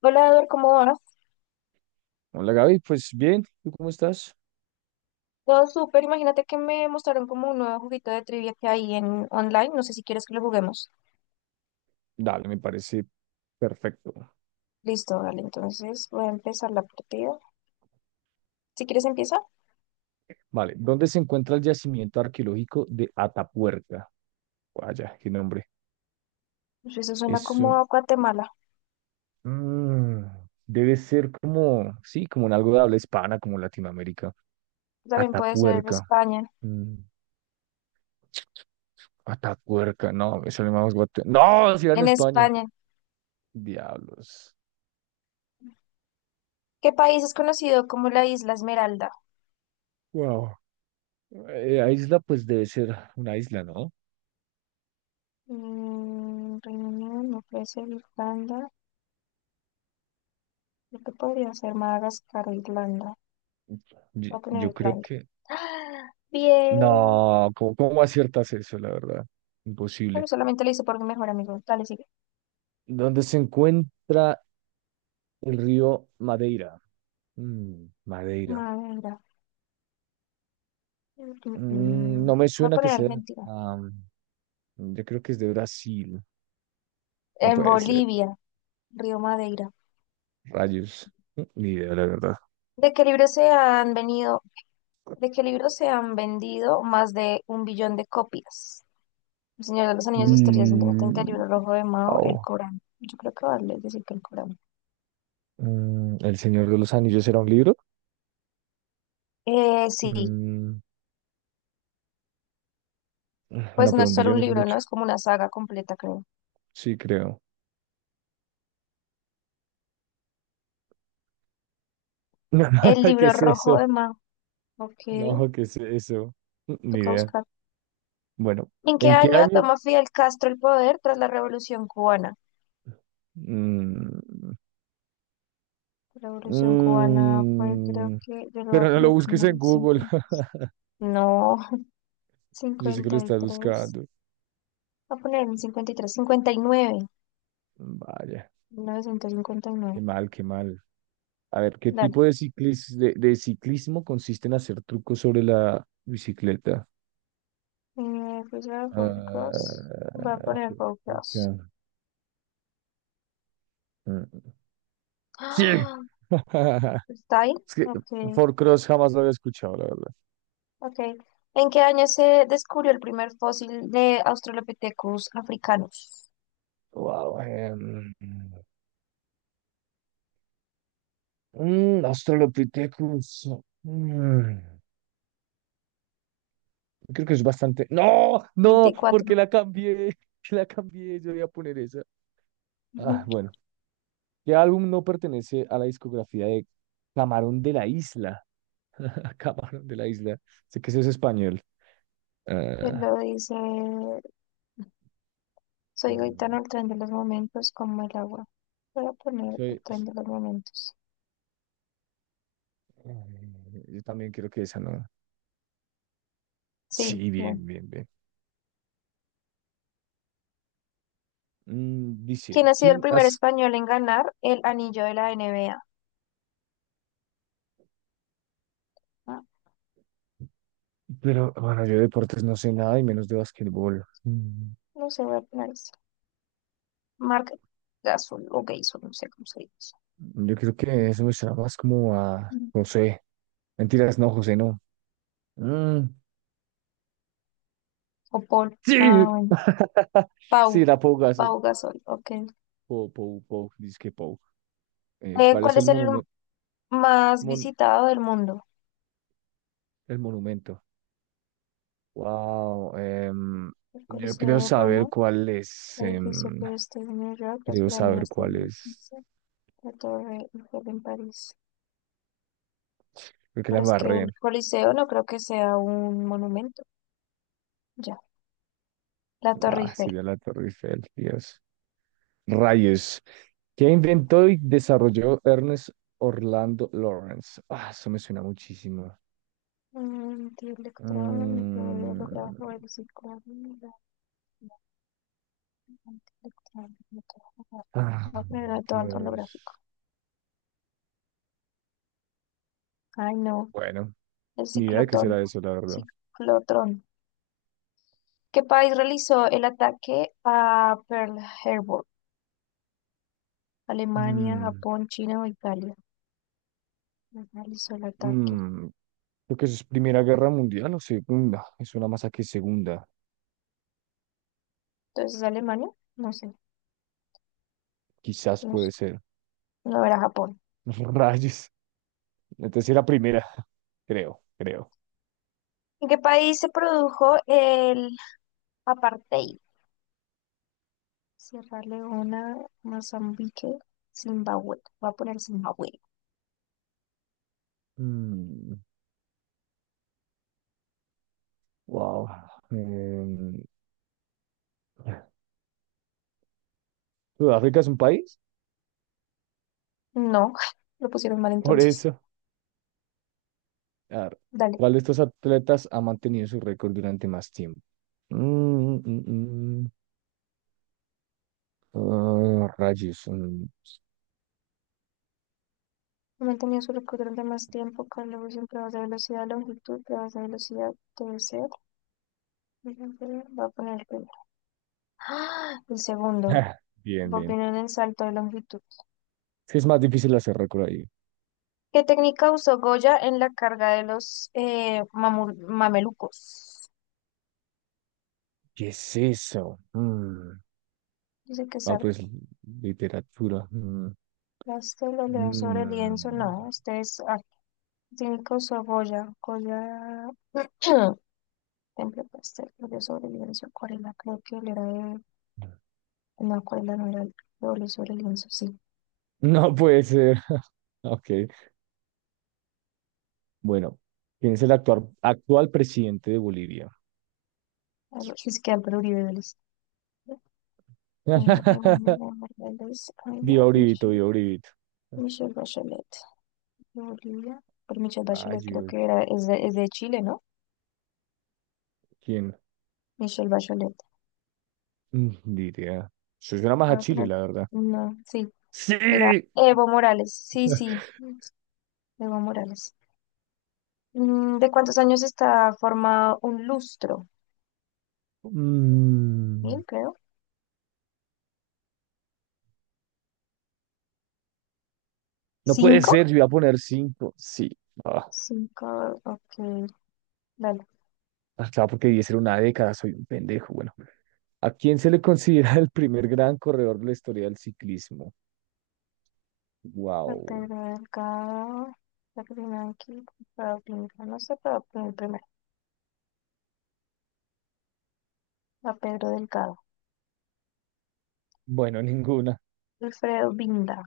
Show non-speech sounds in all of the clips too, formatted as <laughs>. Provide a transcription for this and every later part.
Hola, Eduardo, ¿cómo vas? Hola, Gaby, pues bien, ¿tú cómo estás? Todo súper. Imagínate que me mostraron como un nuevo juguito de trivia que hay en online. No sé si quieres que lo juguemos. Dale, me parece perfecto. Listo, vale. Entonces voy a empezar la partida. Si quieres, empieza. Vale, ¿dónde se encuentra el yacimiento arqueológico de Atapuerca? Vaya, qué nombre. Pues eso suena como Eso a Guatemala. mm, debe ser como, sí, como en algo de habla hispana, como Latinoamérica. También puede ser Atapuerca. España. mm, Atapuerca, no, me sale más guate. No, si era en En España. España. Diablos. ¿Qué país es conocido como la Isla Esmeralda? Wow. Isla, pues debe ser una isla, ¿no? Reino Unido, no puede ser Irlanda. Creo que podría ser Madagascar o Irlanda. Yo, Voy a poner yo creo Irlanda. que... ¡Ah! Bien. No, ¿cómo aciertas eso, la verdad? Bueno, Imposible. solamente lo hice por mi mejor amigo. Dale, sigue. ¿Dónde se encuentra el río Madeira? Mm, Madeira. Madera. Mm, mm, mm. No me Voy a suena que poner sea. Argentina. am, yo creo que es de Brasil. No En puede ser. Bolivia, Río Madeira. Rayos. Ni idea, la verdad. ¿De qué libro se han venido, de qué libro se han vendido más de un billón de copias? El Señor de los Anillos, Historia de Mm, el Libro Rojo de Mao, El au. Corán. Yo creo que vale decir que el Corán. ¿El Señor de los Anillos era un libro? Sí, Mm, pues no, no pero es un solo un billón es libro, ¿no? mucho. Es como una saga completa, creo. Sí, creo. El <laughs> ¿Qué Libro es Rojo eso? de Mao. Ok, No, ¿qué es eso? Ni toca idea. buscar. Bueno. ¿En qué ¿En qué año año... toma Fidel Castro el poder tras la Revolución Cubana? Mm, La Revolución Cubana fue, creo mm, que, yo lo voy a pero no lo poner busques como en en Google. cincuenta. <laughs> No, Yo sé que lo cincuenta y estás tres buscando. Voy a poner en cincuenta y tres, 59. Vaya, 1959. qué mal, qué mal. A ver, ¿qué Dale. tipo de de ciclismo consiste en hacer trucos sobre la bicicleta? Pues voy a poner Cross. Voy a Ah, poner Four juepucha. Cross. Mm, mm. Sí. ¡Ah! <laughs> ¿Está ahí? Es que Ok, Four-Cross jamás lo había escuchado, la verdad. ok. ¿En qué año se descubrió el primer fósil de Australopithecus africanos? Wow. Australopithecus. Mm. Creo que es bastante. ¡No! ¡No! 24. Porque la cambié. <laughs> La cambié. Yo voy a poner esa. Ah, <laughs> bueno. ¿Qué álbum no pertenece a la discografía de Camarón de la Isla? <laughs> Camarón de la Isla. Sé que eso es español. Te lo Ah, dice. Soy Gaetano, el mm, tren de los momentos, como el agua. Voy a poner el soy- tren s- de los momentos. Yo también creo que esa no. Sí, Sí, bien. bien, bien, bien. Dice, ¿Quién ha sido el ¿quién primer has...? español en ganar el anillo de la NBA? Ah, Pero, bueno, yo de deportes no sé nada y menos de basquetbol. Mm. no sé, voy a poner eso. Marc Gasol o Gasol, no sé cómo se dice. Yo creo que eso me suena más como a Mm. José. Mentiras, no, José, no. Mm, O Paul. Ah, sí, bueno. <laughs> Pau, sí, la Pou Gasol. Pau Gasol, ok. Pou, Pou, Pou, dizque Pou. ¿Cuál es ¿Cuál el es el monumento? más visitado del mundo? El monumento. Wow, El yo Coliseo creo de saber Roma, cuál es. el edificio em, que está en Nueva York, las creo saber pirámides de cuál es. Giza, la Torre Eiffel en París. Creo que la Pero es que embarré. el Coliseo no creo que sea un monumento. Ya. La Torre Ah, sí, Eiffel. de la Torre Eiffel, Dios. Rayos. ¿Qué inventó y desarrolló Ernest Orlando Lawrence? Ah, eso me suena muchísimo. Antielectrónico, Mm, holografo, el psicólogo, antielectrónico, Ah, holográfico, holográfico. Dios. Ay, no. Bueno. El Ni idea de qué ciclotón. será eso, la verdad. Ciclotrón. ¿Qué país realizó el ataque a Pearl Harbor? Alemania, Mm, Japón, China o Italia. Realizó el ataque. mm, Creo que eso es Primera Guerra Mundial o Segunda. Es una más que Segunda. Entonces, ¿Alemania? No sé. Quizás No puede sé. ser. No era Japón. <laughs> Rayos. Entonces era primera. <laughs> Creo, creo. ¿En qué país se produjo el Apartheid, Sierra Leona, Mozambique, Zimbabue. Voy a poner Zimbabue. Mm, wow. Em, ¿Sudáfrica es un país? No, <laughs> lo pusieron mal Por entonces. eso. A ver, Dale. ¿cuál de estos atletas ha mantenido su récord durante más tiempo? Mm, mm, mm. Ah, rayos. Mm. No mantenía su récord durante más tiempo con la en pruebas de velocidad, longitud, pruebas de velocidad, debe ser. Voy a poner el primero. ¡Ah! El segundo. <laughs> Bien, Voy a bien. poner el salto de longitud. Es que es más difícil hacer récord ahí. ¿Qué técnica usó Goya en la carga de los mamelucos? ¿Qué es eso? Mm. Dice que es Ah, arte. pues literatura. Mm. Las que lo leo sobre el Mm. lienzo, no. Este es Cinco, Saboya, Goya, <clears throat> Temple Pastel, óleo sobre lienzo, acuarela, creo que él era de, no, acuarela no era de óleo sobre lienzo, sí, No puede ser. <laughs> Ok, bueno. ¿Quién es el actual presidente de Bolivia? Es que Álvaro Uribe Vélez. Eh, Eva <laughs> María Morales, Ayla, Viva Uribito, Michelle, viva Uribito. Michelle Bachelet, de Bolivia, pero Michelle Bachelet creo que Rayos. era, es de Chile, ¿no? ¿Quién? Michelle Bachelet, Ni idea. Eso suena más voy a a Chile, poner, la verdad. no, sí, era ¡Sí! Evo Morales, sí, sí, <laughs> Evo Morales. ¿De cuántos años está formado un lustro? Mm, Mil, creo. no puede ¿Cinco? ser, yo iba a poner cinco. Sí. Ah, Cinco, ok. Dale. acá porque 10 era una década, soy un pendejo. Bueno. ¿A quién se le considera <laughs> el primer gran corredor de la historia del ciclismo? La Wow. Pedro Delgado. La primera aquí. Alfredo Binda. No sé, pero pon el primero. La Pedro Delgado. Bueno, ninguna. Alfredo Binda.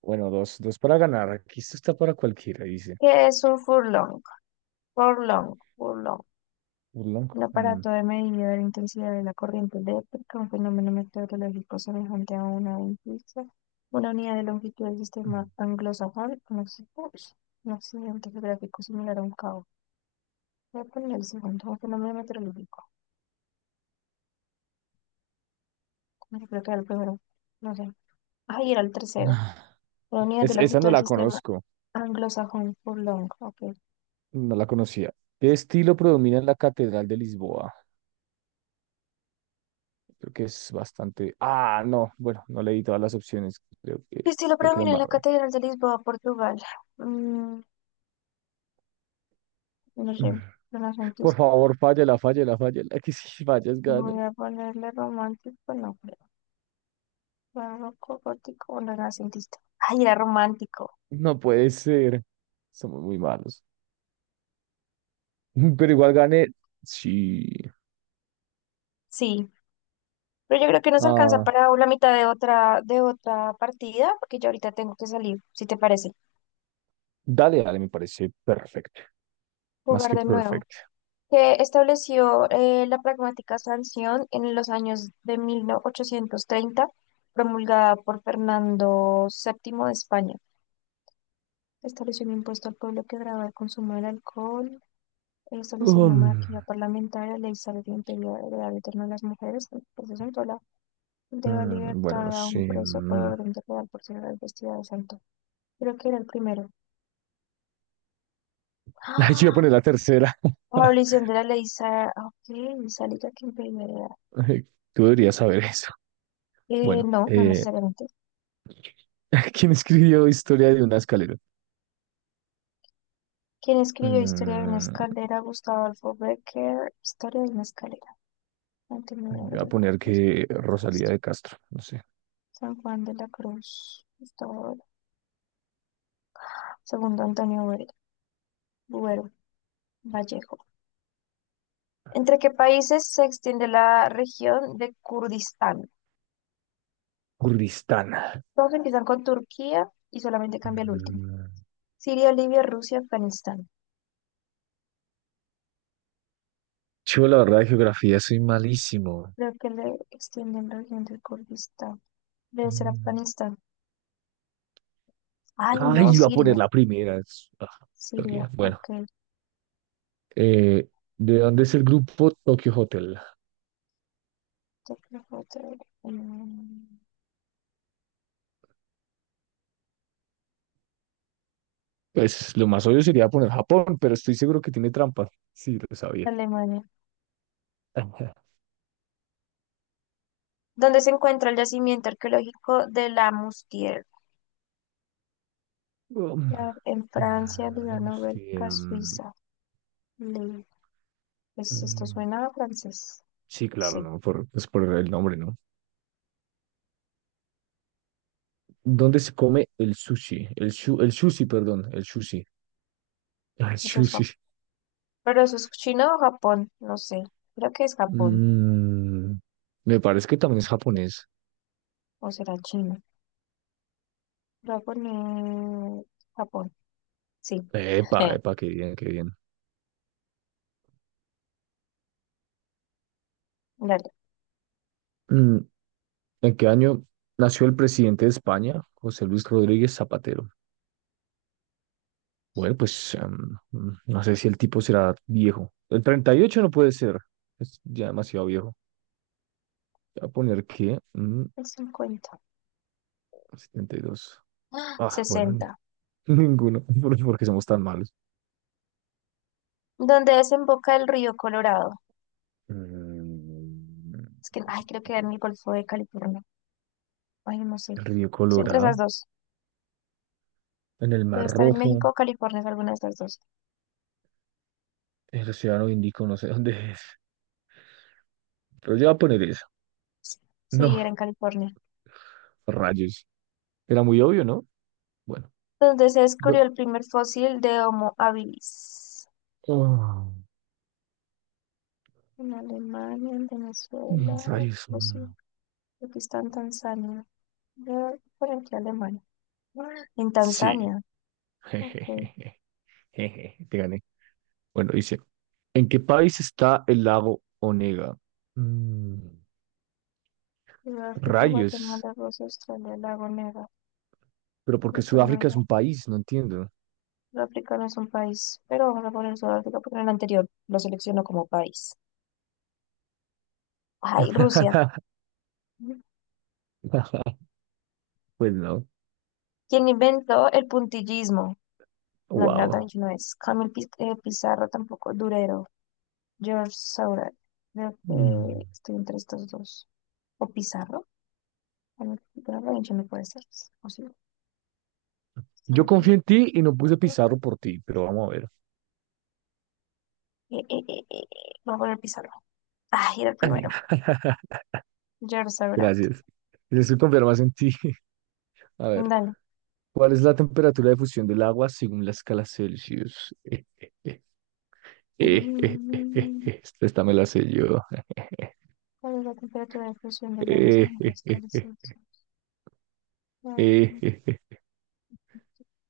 Bueno, dos, dos para ganar. Aquí esto está para cualquiera, dice. ¿Qué es un furlong? Furlong. Furlong. Urlong. Un Mm. aparato de medida de la intensidad de la corriente eléctrica, un fenómeno meteorológico semejante a una ventisca, una unidad de longitud del sistema anglosajón, un accidente geográfico similar a un cabo. Voy a poner el segundo, un fenómeno meteorológico. Bueno, creo que era el primero. No sé. Ay, era el tercero. La <sighs> unidad Es- del esa ojito no del la sistema conozco, anglosajón. Furlong. Ok. no la conocía. ¿Qué estilo predomina en la Catedral de Lisboa? Creo que es bastante. Ah, no, bueno, no leí todas las opciones. Creo que, Y estilo creo que la predomina en la embarré. Catedral de Lisboa, Portugal? Mm, <sighs> no sé. <laughs> Por Renacentista. favor, fállala, fállala, fállala. <laughs> Que si fallas, gano. Voy a ponerle romántico. No creo. Barroco, gótico o renacentista. Ay, era romántico. No puede ser. Somos muy malos. <laughs> Pero igual gané. Sí. Sí. Pero yo creo que nos alcanza Ah, para la mitad de otra partida, porque yo ahorita tengo que salir, si te parece. dale, dale, me parece perfecto. Más Jugar que de nuevo. perfecto. Que estableció la pragmática sanción en los años de 1830, promulgada por Fernando VII de España. Estableció un impuesto al pueblo que grababa el consumo del alcohol, estableció una Um, monarquía parlamentaria, ley salario imperial, heredad eterna de las mujeres, el proceso en Tola, deba bueno, no libertad a sé. un preso por Mm. orden de real por ser vestida de santo. Creo que era el primero. <laughs> Ay, yo voy a ¡Ah! poner la tercera. Abolición de la ley ok, sálica que impedía la. <laughs> Ay, tú deberías saber eso. Bueno, No, no necesariamente. <laughs> ¿quién escribió Historia de una escalera? Quien escribió Historia de una Mm, escalera? Gustavo Adolfo Becker. Historia de una escalera. Antonio de Voy a Obregón. poner José que de Rosalía Castro. de Castro, no sé. San Juan de la Cruz. Gustavo Adolfo. Segundo Antonio Buero. Buero, Vallejo. ¿Entre qué países se extiende la región de Kurdistán? Kurdistán. Todos empiezan con Turquía y solamente cambia el último. Mm. Siria, Libia, Rusia, Afganistán. Yo, la verdad, de geografía soy malísimo. Creo que le extienden la región de Kurdistán. Debe ser Mm. Afganistán. Ay, Ay, no, iba a poner Siria. la primera. es- ah, Siria, todavía. Bueno, ok. eh, ¿de dónde es el grupo Tokyo Hotel? Mm, Pues lo más obvio sería poner Japón, pero estoy seguro que tiene trampa. Sí, lo sabía. Alemania, <laughs> donde se encuentra el yacimiento arqueológico de la Mustier, Um, en Francia, ah, Líbano, veamos si, Bélgica, Suiza. Le- Pues esto mm, suena a francés. sí, claro, Sí, ¿no? Pues por el nombre, ¿no? ¿Dónde se come el sushi? El sushi, perdón, el sushi. <laughs> Ah, el eso es sushi. Japón. Pero eso es China o Japón, no sé. Creo que es Japón, Mm, Me parece que también es japonés. o será China. Voy a poner Japón, sí. Epa, Sí. epa, qué bien, qué bien. Dale, Mm, ¿En qué año nació el presidente de España, José Luis Rodríguez Zapatero? Bueno, pues no sé si el tipo será viejo. El 38 no puede ser, es ya demasiado viejo. Voy a poner que el 50. 72. ¡Ah! Ah, bueno, 60. <laughs> ninguno, <laughs> porque somos tan malos. ¿Dónde desemboca el río Colorado? Mm. Es que, ay, creo que era en el Golfo de California. Ay, no sé. El río Estoy entre esas Colorado, dos. en el Debe Mar estar en Rojo, México o California, es alguna de estas dos. el Océano Índico, no sé <laughs> dónde es. Pero yo voy a poner eso. Sí, era No, en California. rayos. Era muy obvio, ¿no? Bueno. Donde se descubrió do- el primer fósil de Homo habilis. oh, En Alemania, en Venezuela, Rayos. no sé. Mm. Aquí está en Tanzania. Voy por aquí Alemania. En Sí. Tanzania. <laughs> Ok. Jejeje, jeje, te gané. Bueno, dice, ¿en qué país está el lago Onega? Mm, Sudáfrica, Rayos. Guatemala, Rusia, Australia, Lago Nega, Pero porque Sudáfrica es Guatemala. un país, no entiendo. Sudáfrica no es un país, pero vamos a poner Sudáfrica porque en el anterior lo selecciono como país. Ay, Rusia. <laughs> Pues no. Quien inventó el puntillismo. No, Leonardo da Wow. Vinci no es. Camil Pizarro tampoco. Durero. George Seurat. Creo que Mm. estoy entre estos dos. ¿O Pizarro? Camil Pizarro, Da Vinci no puede ser. ¿O sí? Yo Sale con confío él. en ti y no puse Pizarro por ti, pero vamos a ver. Eh, eh, eh, eh, eh, Voy a poner Pizarro. Ah, era el primero. <laughs> George Seurat. Gracias. Necesito confiar más en ti. <laughs> A ver, Dale. ¿cuál es la temperatura de fusión del agua según la escala Celsius? <laughs> Mm, Esta me la sé yo. <laughs> ¿Cuál es la temperatura de fusión del agua sobre Eh, eh, las eh, cabezas? eh, eh,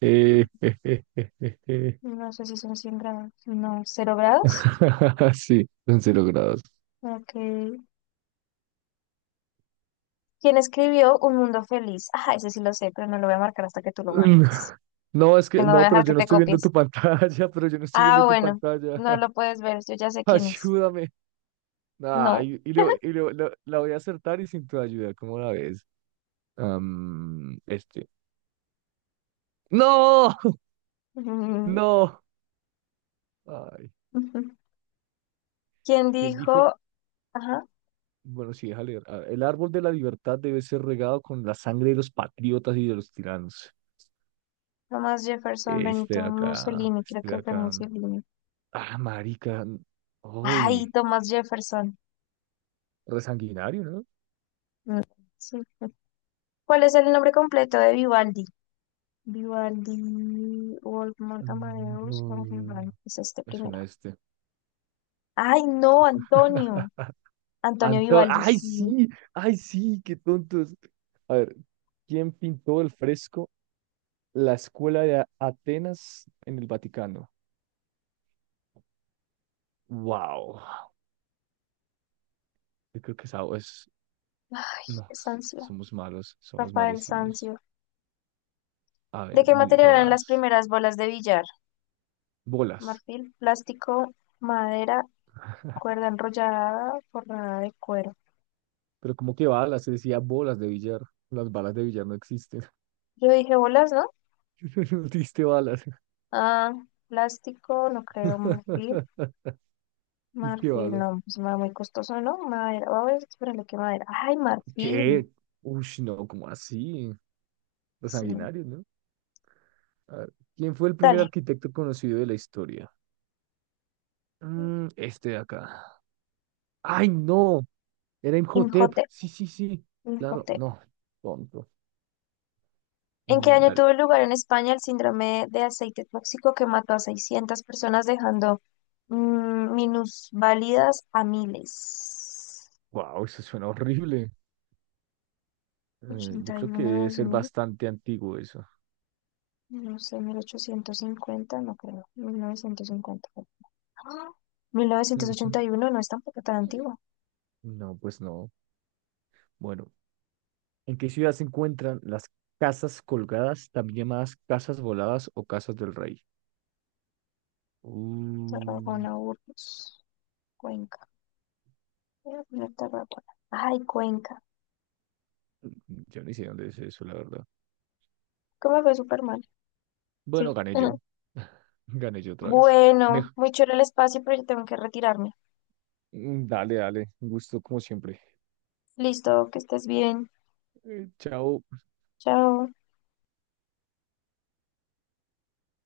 eh, eh, eh, eh, eh, eh, eh. No sé si son 100 grados. No, 0 grados? <laughs> Sí, son 0 grados. Ok. Quién escribió Un Mundo Feliz. Ajá, ese sí lo sé, pero no lo voy a marcar hasta que tú lo Mm, marques. no, es Que que no voy a no, pero dejar que yo no te estoy viendo copies. tu pantalla, <laughs> pero yo no estoy Ah, viendo tu bueno, pantalla. no <laughs> lo puedes ver, yo ya sé quién es. Ayúdame. No. Ay, y, le- <laughs> y le- la la voy a acertar y sin tu ayuda, ¿cómo la ves? Este. No, <laughs> Mm, no. Ay, ujú. ¿Quién ¿quién dijo? dijo? Ajá, Bueno, sí, deja leer. A ver, el árbol de la libertad debe ser regado con la sangre de los patriotas y de los tiranos. Thomas Jefferson, Este Benito de acá, Mussolini, creo este de que fue acá. Mussolini. Ah, marica. Ay, Uy, Thomas Jefferson. resanguinario, ¿no? Mm, sí. Sí. ¿Cuál es el nombre completo de Vivaldi? Vivaldi, Wolfgang Mm, Amadeus, no, Wolfgang, es este me primero. suena este. Ay, no, Antonio. <laughs> Antonio Vivaldi, ¡Ay, sí. sí! ¡Ay, sí! ¡Qué tontos! A ver, ¿quién pintó el fresco La Escuela de Atenas en el Vaticano? ¡Wow! Yo creo que esa es... Ay, No, Sancio, somos malos, somos Rafael malísimos. Sancio. A ¿De ver, qué material eran las dirijadas. primeras bolas de billar? Bolas. Marfil, plástico, madera, cuerda enrollada, forrada de cuero. ¿Pero como que balas? Se decía bolas de billar. Las balas de billar no existen. Yo dije bolas, ¿no? <laughs> No existe balas. Ah, plástico, no creo, marfil. <laughs> ¿Qué Marfil, balas? no, pues me va muy costoso, ¿no? Madera, a ver, espérale, ¿qué madera? Ay, marfil, ¿Qué? Uy, no, ¿cómo así? Los sí. sanguinarios, ¿no? A ver, ¿quién fue el primer Dale, arquitecto conocido de la historia? Este de acá. ¡Ay, no! Era Imhotep. Injote, Sí, sí, sí. Claro, no. Tonto. ¿En qué Mm, año dale. tuvo lugar en España el síndrome de aceite tóxico que mató a 600 personas dejando minusválidas a miles? Wow, eso suena horrible. Yo Ochenta y creo que uno debe dos ser mil, bastante antiguo eso. no sé, 1850 no creo, 1900 fue. ¡Ah! mil novecientos ochenta y <laughs> uno no es tampoco tan antiguo. No, pues no. Bueno, ¿en qué ciudad se encuentran las casas colgadas, también llamadas casas voladas o casas del rey? Uh, Tarragona, Burgos, Cuenca. Voy a poner Tarragona. Ay, Cuenca. yo ni sé dónde es eso, la verdad. ¿Cómo fue Superman? Sí. Bueno, gané yo. <laughs> <laughs> Gané yo otra vez. Mej- Bueno, muy chévere el espacio, pero yo tengo que retirarme. Dale, dale. Un gusto como siempre. Listo, que estés bien. Chao. Chao.